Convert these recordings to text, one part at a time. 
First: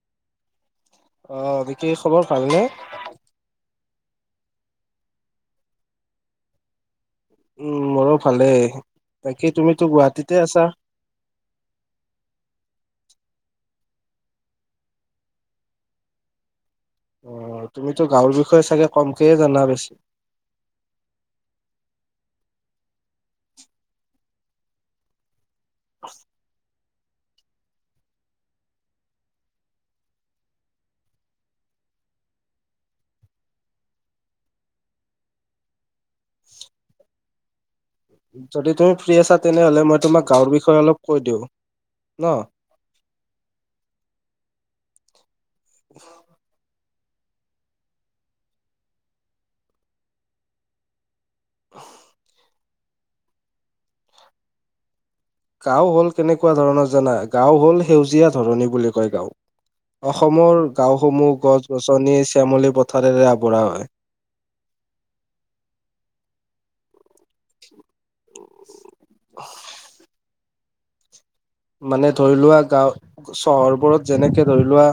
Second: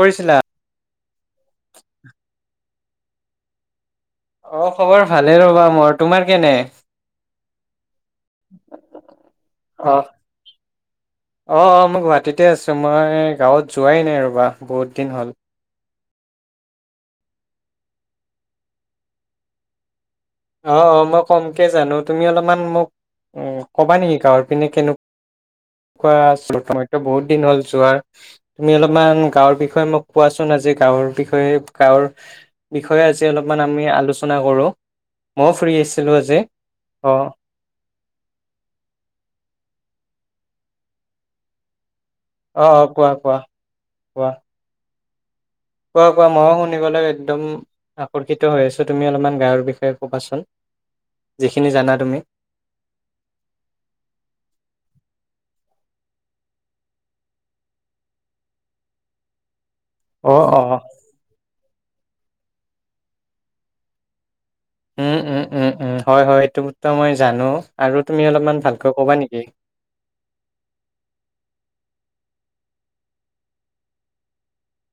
কৰিছিলা। আহ নেকি খবৰ ভালনে? অ খবৰ ভালে ৰ'বা মোৰ তোমাৰ কেনে? উম, মোৰো ভালেই তাকে তুমিতো অ গুৱাহাটীতে আছা। অ অ মই গুৱাহাটীতে আছোঁ মই গাঁৱত যোৱাই নাই ৰ'বা বহুত দিন হ'ল। অ' তুমিতো গাঁৱৰ বিষয়ে চাগে কমকেয়ে জানা বেছি, অ' অ' মই কমকে জানো তুমি অলপমান মোক, উ কবা নেকি গৱৰ পিনে কেনে ছট ম বহুত দিন হ'ল যোৱাৰ তুমি অলপমান গাঁৱৰ বিষয়ে মোক কোৱাচোন আজি গাঁৱৰ বিষয়ে, বিষয়ে আজি অলপমান আমি আলোচনা কৰো মইও ফু্ৰী আছিলোঁ আজি অ' যদি তুমি ফ্ৰী আছা তেনেহ'লে ম তোমাক গাঁৱৰ বিষয়ে অলপ কৈ দিওঁ ন? আহ অ' কোৱা কোৱা কোৱা কোৱা কোৱা মই শুন লে একদম আকৰ্ষিত হৈ আছো তুমি অলপমান গাৰ বিষয়ে ক'বাচোন যিখিনি জানা তুমি গাঁও হল কেনেকুৱা ধৰণৰ জানা গাঁও হ'ল সেউজীয়া ধৰণী বুলি কয় গাঁওক অ', অসমৰ অ', গাঁওসমূহ গছ গছনি শ্যামলি পথাৰেৰে আবঢ় হয় উম উম উম উম হয় হয় এইটো মই জানো আৰু তুমি অলপমান ভালকৈ ক'বা নেকি? মানে ধৰি লোৱা গাও চহৰবোৰত যেনেকে ধৰি লোৱা।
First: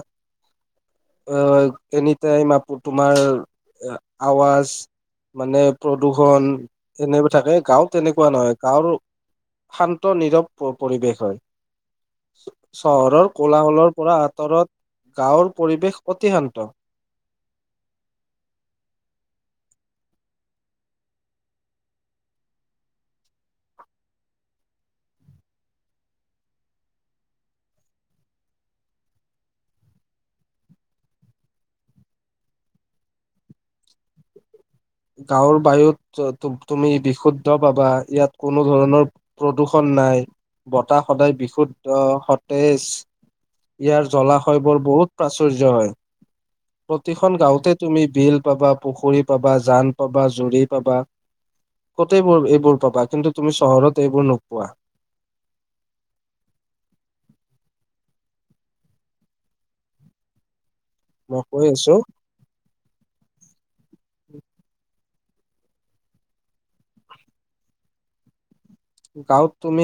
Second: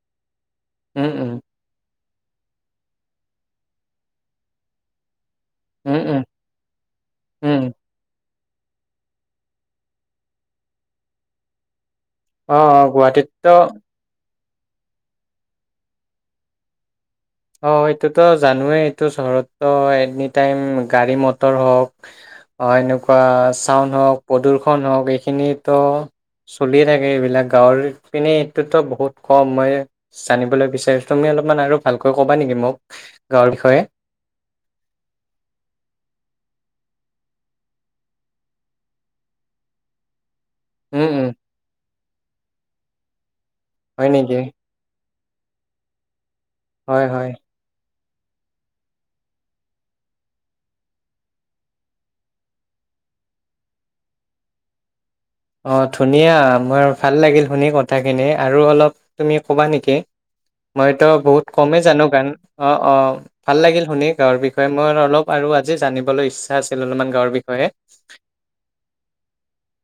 উম, উম, অ', এনিটাইম আপু তোমাৰ আৱাজ মানে উম, উম, প্ৰদূষণ এনেুৱা থাকে, উম, গাঁওত তেনেকুৱা নহয়। গাঁৱৰটো শান্ত, নীৰৱ পৰিৱেশ হয়। অ', অ', চহৰৰ গুৱাহাটীততো কোলাহলৰ পৰা আঁতৰত গাঁৱৰ পৰিৱেশ অতি শান্ত। অ', হেইটোতো জানোৱেই, এইটো চহৰতো এনিটাইম গাড়ী-মটৰ হওঁক অ এনেকুৱা চাউণ্ড হওঁক, প্ৰদূ্ষন হওঁক এইখিনিতো চলিয়ে থাকে এইবিলাক। গাঁৱৰপিনে এইটোতো বহুত কম, মই জানিবলৈ বিচাৰিছো তুমি অলপমান আৰু ভালকৈ ক'বা নেকি মোক? গাঁৱৰ বিষয়ে? গাঁৱৰ বায়ুত ত-ত-তুমি বিশুদ্ধ পাবা, ইয়াত কোনো ধৰণৰ প্ৰদূষণ নাই। উম, বতাহ উম, সদায় বিশুদ্-অ', সতেজ। হয় ইয়াৰ নেকি? জলাশয় বোৰ বহুত প্ৰাচুয্য হয়। হয়, হয়। প্ৰতিখন গাওঁতে তুমি বিল পাবা, পুখুৰী পাবা জান পাবা, জুৰি পাবা গোটেইবোৰ এইবোৰ পাবা। কিন্তু তুমি চহৰত এইবোৰ নোপোৱা। অ', ধুনীয়া। মোৰ ভাল লাগিল শুনি কথাখিনি আৰু অলপ তুমি ক'বা নেকি? মইতো মই বহুত কৈ কমেই আছো জানো গান, অ', অ', ভাল লাগিল শুনি গাঁৱৰ বিষয়ে। মই অলপ আৰু আজি জানিবলৈ ইচ্ছা আছিল অলপমান গাঁৱৰ বিষয়ে। গাঁৱত তুমি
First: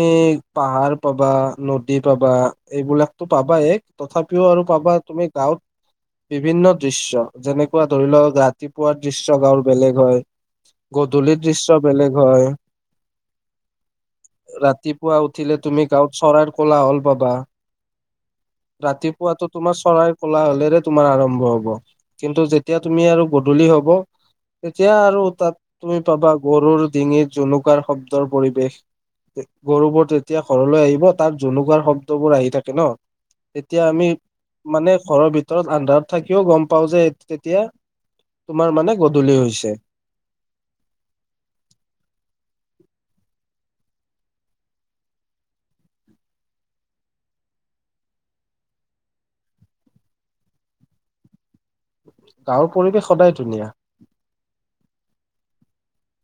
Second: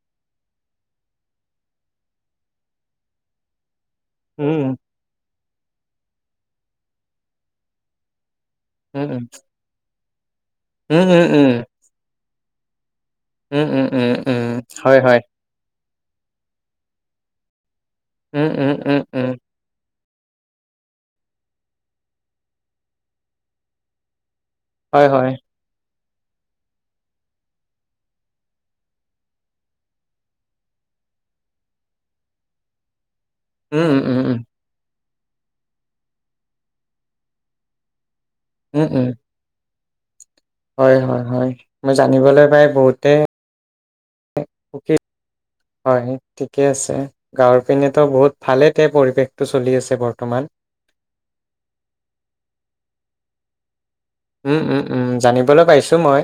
পাহাৰ পাবা, নদী পাবা এইবিলাকতো পাবাই। তথাপিও আৰু উম পাবা তুমি গাওঁত বিভিন্ন দৃশ্য। যেনেকুৱা ধৰি লোৱা ৰা ৰাতিপুৱাৰ উম দৃশ্য গাৱঁৰ বেলেগ হয়। উম উম উম গধূলিৰ উম দৃশ্য বেলেগ হয়। উম উম উম উম হয় ৰাতিপুৱা হয় উঠিলে তুমি গাঁৱত চৰাইৰ কলাহল পাবা। উম উম উম উম ৰাতিপুৱাতো তোমাৰ চৰাই কলাহলেৰে তোমাৰ আৰম্ভ হ'ব। কিন্তু যেতিয়া তুমি আৰু গধূলি হ'ব তেতিয়া হয় আৰু হয় তাত, তুমি পাবা গৰুৰ ডিঙিত, জোনুকাৰ শব্দৰ পৰিৱেশ, গৰুবোৰ তেতিয়া ঘৰলৈ আহিব তাৰ জুনুকৰাৰ শব্দবোৰ আহি থাকে ন। তেতিয়া উম উম আমি, উম উম মানে ঘৰৰ ভিতৰত আন্ধাৰত থাকিও গম পাওঁ যে তেতিয়া তোমাৰ উম মানে উম গধূলি হৈছে। হয় হয় হয়, মই জানিবলৈ পাই বহুতে সুখী। হয়, ঠিকে আছে, গাঁৱৰ পিনেতো বহুত ভালেতে পৰিৱেশটো চলি আছে বৰ্তমান। [inaudible] গাঁৱৰ পৰিৱেশ সদায় ধুনীয়া। উম উম উম, জানিবলৈ পাইছো মই,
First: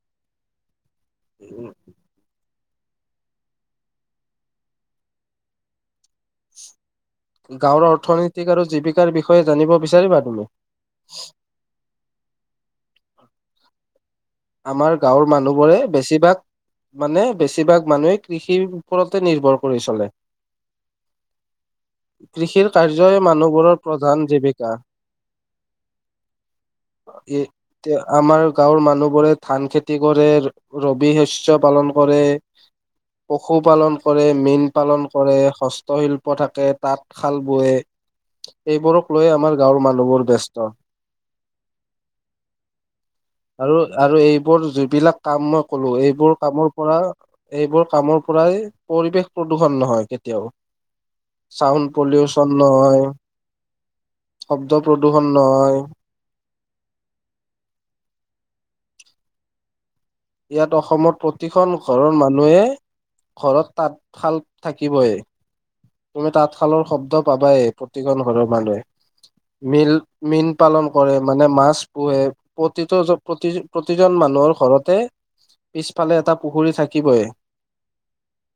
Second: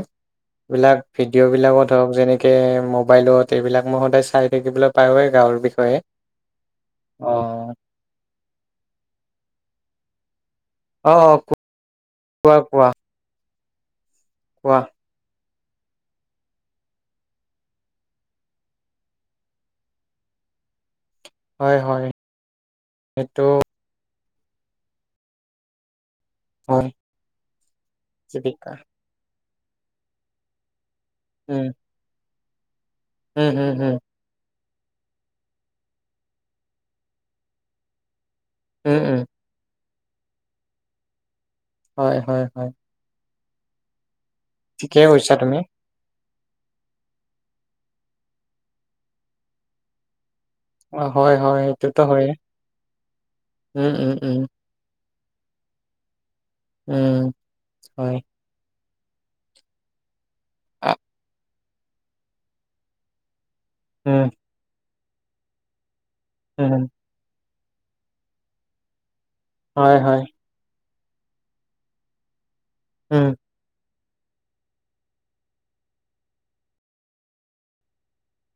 এইবিলাক ভিডিঅ' বিলাকত হওক যেনেক কে মোবাইলত এইবিলাক মই সদায় চাই থাকিবলৈ পাৰোৱেই গাঁৱৰ বিষয়ে। অ', গাঁৱৰ অৰ্থনৈতিক আৰু জীৱিকাৰ বিষয়ে জানিব বিচাৰিবা তুমি? অ' অ', কোৱা কোৱা। কোৱা আমাৰ গাঁৱৰ মানুহবোৰে বেছিভাগ মানে বেছিভাগ মানুহে কৃষিৰ ওপৰতে নিৰ্ভৰ কৰি চলে। হয় হয় কৃষিৰ কাৰ্যই সেইটো মানুহবোৰৰ প্ৰধান জিবিকা, হয় এ, আমাৰ জীৱিকা গাঁৱৰ মানুহ ধান খেতি কৰে, ৰবি শস্্য উম, পালন কৰে। উম, হম, হম, পশুপালন কৰে, মীন পালন কৰে, হস্তশিল্প থাকে, তাত খাল বোৱে। উম, এইবোৰক উম, লৈয়ে আমাৰ গাঁৱৰ মানুহবোৰ ব্যস্ত। হয়, হয়, হয়। আৰু, আৰু এইবোৰ ঠিকেই যিবিলাক কৈছা কাম তুমি মই কলো, এইবোৰ কামৰ পৰা, এইবোৰ কামৰ পৰাই পৰিৱেশ প্ৰদূষণ নহয়। অ', হয় হয় চাউড সেইটোতো হয়ে পলিউচন নহয়, উম, উম, উম, শব্দ োহন নহয়। উম, হয়। ইয়াত অসমৰ প্ৰতিখন ঘৰৰ মানুহে ঘৰত উম, তাঁতশাল থাকি থাকিবয়ে। তুমি তাঁতশালৰ উম, শব্দ পাবায়ে প্ৰতিখন ঘৰৰ মানুহে হয় হয় মীল-মীন পালন কৰে, মানে মাছ পোহে। প্ৰতিটো উম, প্ৰতি-প্ৰত প্ৰতিজন মানুহৰ ঘৰতে পিছফালে এটা পুখুৰী থাকিবই।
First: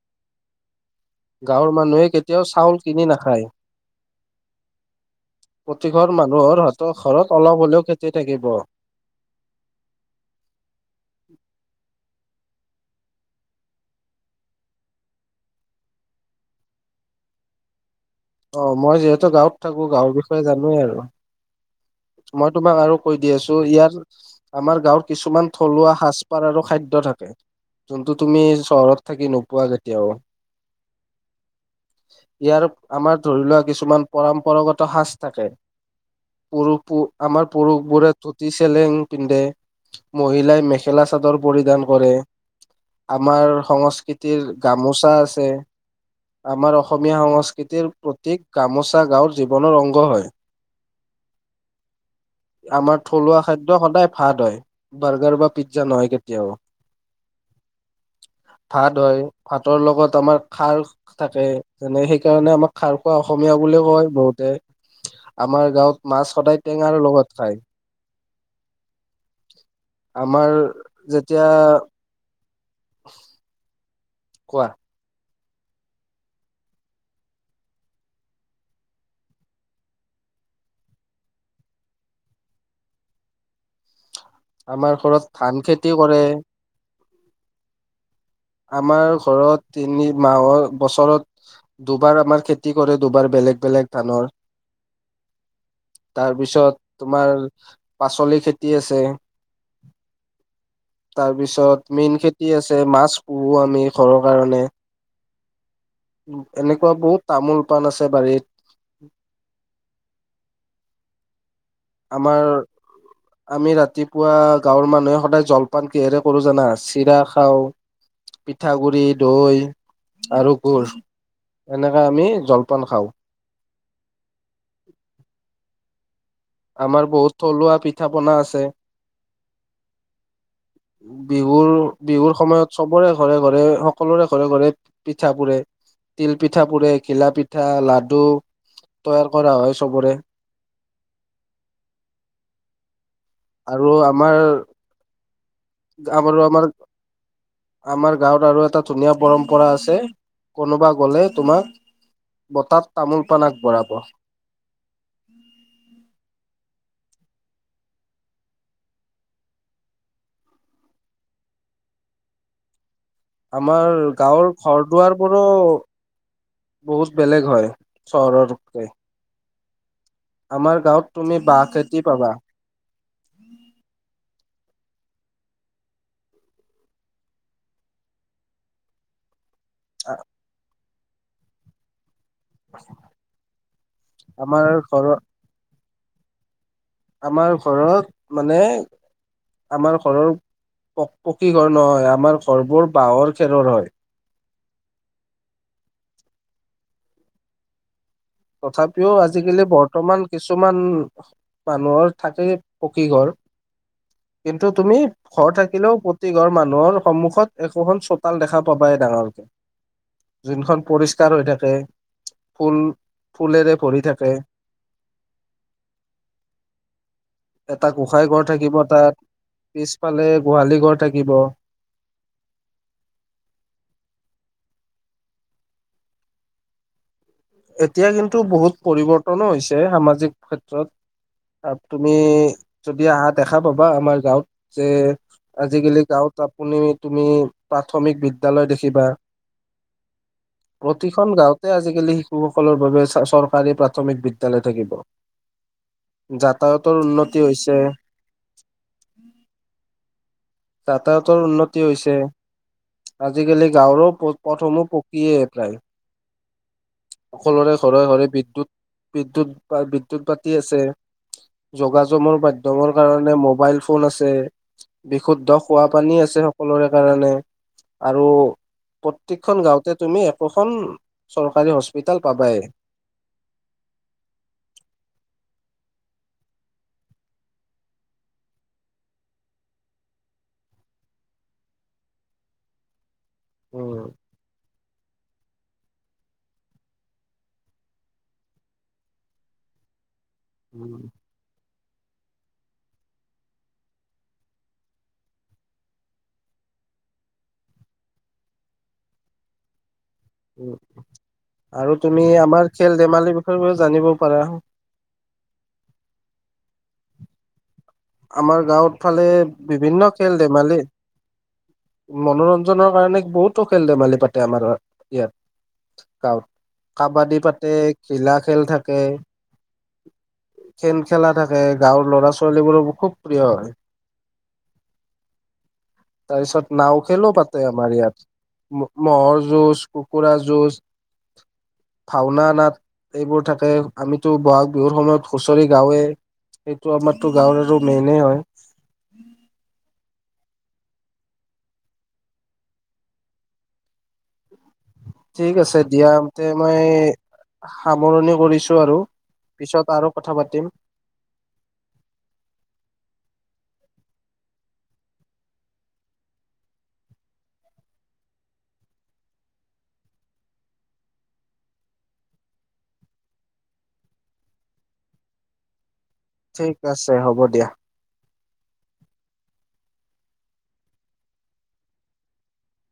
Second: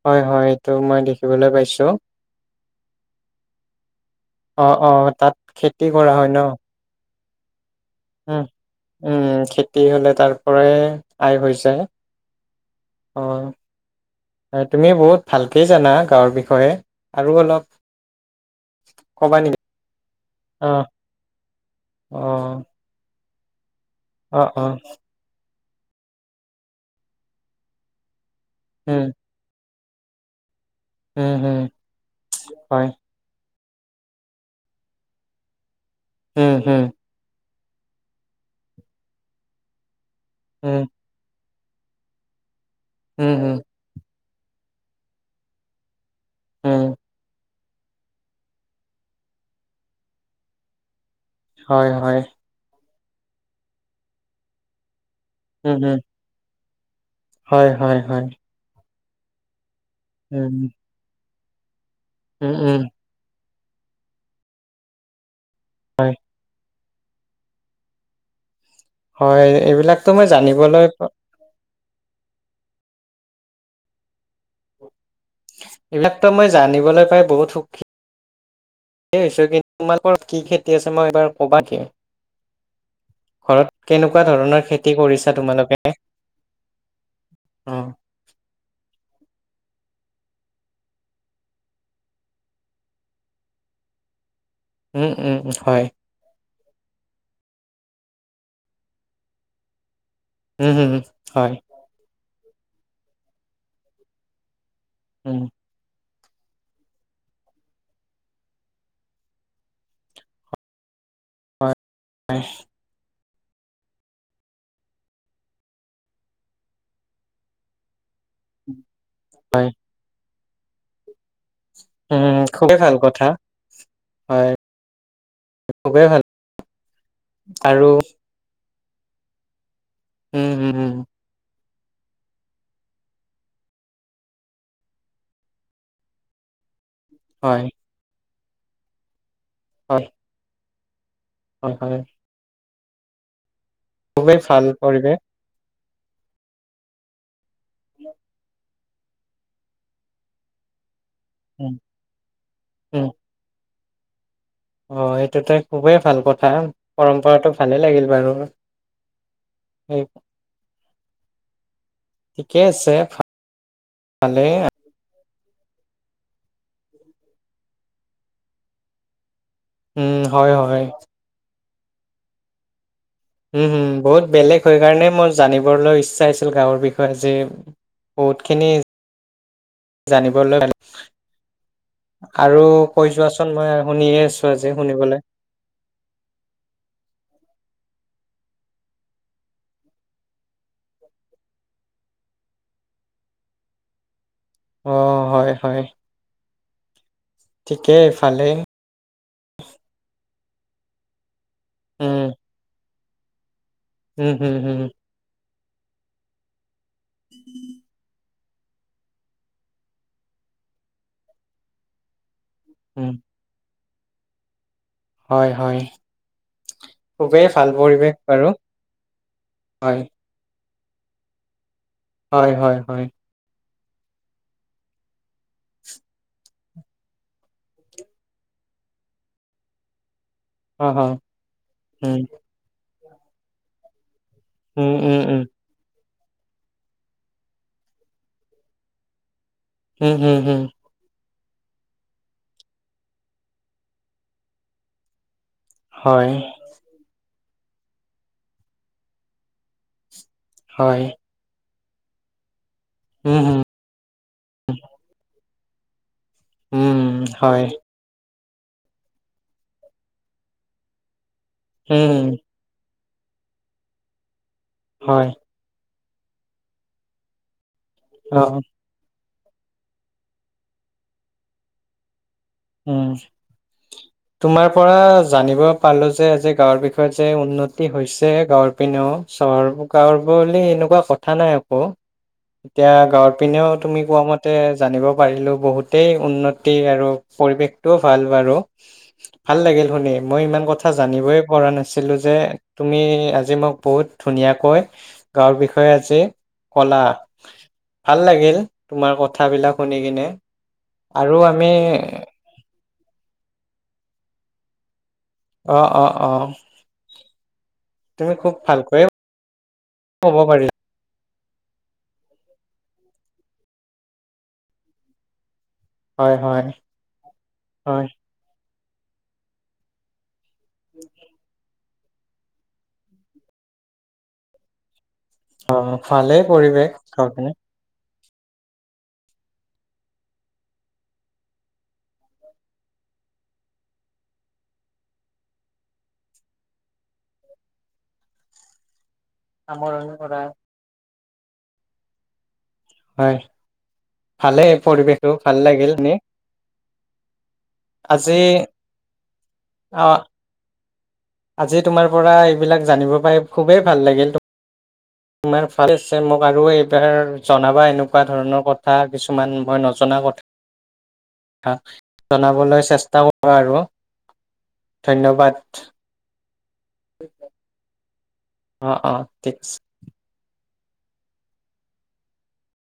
হয় হয় এইটো মই দেখিবলৈ গাঁৱৰ পাইছো মানুহে কেতিয়াও চাউল কিনি নাখায়। অ', অ', তাত খেতি প্ৰতিঘৰ কৰা হয় ন মানুহৰ হাতত ঘৰত অলপ হ'লেও খে উম, উম, খেতি হ'লে তাৰ পৰাই আয় হৈ যায়। অ হয়, তুমি বহুত ভালকে জানা গাঁৱৰ বিষয়ে আৰু অলপ অ মই যিহেতু ক'বা গাঁৱত নেকি? থাকো গাঁৱৰ বিষয়ে জানোৱেই অ', আৰু। মই অ', তোমাক আৰু কৈ দি আছো অ', ইয়াৰ অ', আমাৰ গাঁৱৰ কিছুমান থলুৱা সাজ পাৰ আৰু খাদ্য থাকে যোনটো তুমি উম, চহৰত থাকি নোপোৱা কেতিয়াও, উম, হুম, ইয়াৰ হয়, আমাৰ ধৰি লোৱা কিছু কিছুমান পৰম্পৰাগত সাজ থাকে উম, পৰু হুম, পো আমাৰ পুৰুষ বোৰে ধুতি চেলেং পিন্ধে, মহিলাই উম, মেখেলা চাদৰ পৰিধান কৰে, উম, আমাৰ হুম, সংস্কৃতিৰ গামোচা আছে। আমাৰ উম, অসমীয়া সংস্কৃতিৰ প্ৰতীক গামোচা গাঁৱৰ জীৱনৰ অংগ হয়। হয় হয় আমাৰ থলুৱা খাদ্য সদায় ভাত হয়, বাৰ্গাৰ বা উম, পিজ্জা হুম, নহয় কেতিয়াও। হয় হয় হয় ভাত হয় ভাতৰ লগত আমাৰ উম, খাৰ থাকে যেনে সেইকাৰণে উম, আমাৰ উম, খাৰ খোৱা অসমীয়া অসমীয়া বুলি কয় বহুতে আমাৰ গাঁৱত হয়, মাছ সদায় টেঙাৰ লগত খায়। হয়, এইবিলাকতো মই আমাৰ জানিবলৈ যেতিয়া [inaudible] কোৱা এইবিলাকতো মই জানিবলৈ পাই বহুত সুখী হৈছো কিন্তু তোমালোকৰ কি খেতি আছে মই এইবাৰ ক'বা নেকি? ঘৰত কেনেকুৱা ধৰণৰ আমাৰ খেতি ঘৰত কৰিছা ধান তোমালোকে? খেতি কৰে অ আমাৰ ঘৰত তিনি মাহৰ বছৰত দুবাৰ আমাৰ খেতি কৰে দুবাৰ বেল বেলেগ বেলেগ ধানৰ। উম উম হয় তাৰপিছত তোমাৰ পাচলি খেতি আছে। উম, হুম, হয়, তাৰপিছত মেইন খেতি আছে মাছ পোহো আমি ঘৰৰ কাৰনে। উম এনেকুৱা বহুত তামোল পাণ আছে বাৰীত। [unintelligible] হয়, আমাৰ আমি ৰাতিপুৱা গাঁৱৰ মানুহে সদায় জলপান কিহেৰে কৰো জানা চিৰা খাওঁ, পিঠাগুৰি, দৈ হয়, আৰু গুৰ। এনেকে আমি উম, খুবেই জলপান ভাল খাওঁ। কথা হয় খুবেই ভাল আমাৰ বহুত থলুৱা আৰু পিঠা পনা আছে। উম, উম, উম, বিহুৰ বিহুৰ সময়ত সবৰে ঘৰে ঘৰে সকলোৰে ঘৰে ঘৰে পিঠা পুৰে। তিল পিঠা পুৰে, ঘিলা হয়, পিঠা, লাডু তৈয়াৰ কৰা হয় চবৰে। হয় হয় আৰু খুবেই আমাৰ ভাল পৰিৱেশ আমাৰো আমাৰ আমাৰ গাঁৱত আৰু এটা ধুনীয়া পৰম্পৰা আছে, কোনোবা- গ'লে তোমাক উম, বতাত উম, তামোল পাণ আগবঢ়াব। অ এইটো ত খুবেই ভাল কথা। পৰম্পৰাটো ভালেই লাগিল বাৰু। ঠিকেই আছে। আমাৰ ভালে গাঁৱৰ ঘৰ দুৱাৰ পৰা টো বহুত বেলেগ হয় চহৰৰ [unintelligible] উম, হয়, আমাৰ হয়, গাঁৱত তুমি বাঁহ খেতি পাবা। উম হম বহুত বেলেগ হৈ কাৰণে মোৰ জানিবলৈ ইচ্ছা আছিল গাঁৱৰ বিষয়ে যেি বহুত খিনি জানিবলৈ আৰু কৈ যোৱাচোন মই শুনিয়ে আছো আমাৰ আজি ঘৰৰ শুনিবলৈ আমাৰ ঘৰত মানে আমাৰ ঘৰৰ প পকী ঘৰ নহয় আমাৰ ঘৰবোৰ বাঁহৰ খেৰৰ হয় আহ হয় হয় ঠিকেই ভালেই তথাপিও আজিকালি বৰ্তমান কিছুমান মানুহৰ উম, থাকে পকী ঘৰ উম, হম, কিন্তু হম, তুমি ঘৰ থাকিলেও প্ৰতি ঘৰ মানুহৰ সন্মুখত এশখন দেখা পাবাই ডাঙৰকে যোনখন পৰিষ্কাৰ হৈ থাকে ফুল উম, ফুলেৰে ভৰি থাকে হয় হয় খুবেই ভাল এটা পৰিৱেশ গোঁসাঁই ঘৰ বাৰু থাকিব তাত হয় পিছফালে গোহালি ঘৰ থাকিব হয় হয় হয় এতিয়া কিন্তু বহুত পৰিৱৰ্তনো হৈছে সামাজিক অ হ ক্ষেত্ৰত তুমি উম যদি আহা দেখা পাবা আমাৰ যাওঁত যে উম উম উম উম আজিকালি গাঁওত তুনি তুমি প্ৰাথমিক বিদ্যালয় দেখিবা উম উম হম তে আজিকালি শিশুসকলৰ বাবে চৰকাৰী প্ৰাথমিক বিদ্যয়ালয় থাকিব হয় যাতায়তৰ উন্নতি হৈছে হয় যাতায়তৰ উন্নতি হৈছে উম হম আজিকালি গাঁৱৰ পথসমূহ পকীয়ে উম হয় সকলোৰে ঘৰে ঘৰে বি বিদ্যুৎ বা বিদ্যৎ পতি আছে উম যোগাযোগৰ মাধ্যমৰ কাৰণে মোবাইল ফোন আছে হয় বিশুদ্ধ খোৱা পানী আছে সকলোৰে কাৰণে আৰু অ প্ৰতিখন গাওঁতে তুমি একোখন চৰকাৰী হস্পিতেল উম তোমাৰ পৰা জানিব পালো যে আজি গাঁৱৰ বিষয়ে যে উন্নতি হৈছে গাঁৱৰ পিন্নেো চহৰ গাঁৱৰ বুলি এনেকুৱা কথা নাই অক এতিয়া গাঁৱত পিনেও তুমি উম কোৱা মতে জানিব পাৰিলোঁ বহুতেই উন্নতি আৰু পৰিৱেশটোও ভাল বাৰু ভাল লাগিল শুনি মই ইমান কথা উম জানিবই পৰা নাছিলো যে তুমি আজি মোক বহুত ধুনীয়াকৈ গাঁৱৰ বিষয়ে আজি কলা ভাল লাগিল তোমাৰ কথাবিলাক শুনি কিনে উম আৰু আমি আৰু তুমি আমাৰ খেল ধেমালি বিষয়েও জানিব পাৰো আহ অ আহ আমাৰ গাঁৱত ফালে বিভিন্ন খেল ক'ব পাৰিলা ধেমালি মনোৰঞ্জন জনৰ কাৰণে বহুতো খেল ধেমালি পাতে আমাৰ ইয়াত হয় গাঁৱত হয় কাবাডী পাতে হয় ঘিলা খেল থাকে খেল খেলা থাকে গাঁৱৰ লৰা ছোৱালীবোৰো খুব প্ৰিয় হয় অ ভালেই তাৰপিছত পৰিৱেশ নাও গাঁৱৰ খেলো পিনে পাতে আমাৰ ইয়াত ম'হৰ যুঁজ কুকুৰা যুঁজ ভাওনা নাট এইবোৰ থাকে আমিতো বহাগ বিহুৰ সময়ত হুঁচৰি গাওঁৱে সেইটো আমাৰতো গাঁৱৰ আৰু মেইনে হয় আমৰৰা হয় ভালেই পৰিৱেশো ঠিক ভাল আছে লাগিল দিয়া নে তে মই সামৰণি কৰিছো আৰু পিছত অ আৰু কথা পাতিম আজি তোমাৰ পৰা এইবিলাক জানিব পাই খুবেই ভাল লাগিল তোমাৰ ফাৰ্ষ্ট চেমক আৰু এইবাৰ জনাবা এনেকুৱা ধৰণৰ কথা কিছুমান মই নজনা কথা। জনাবলৈ চেষ্টা কৰো আৰু। ধন্যবাদ। ঠিক আছে হ'ব দিয়া। অ অ ঠিক আছে।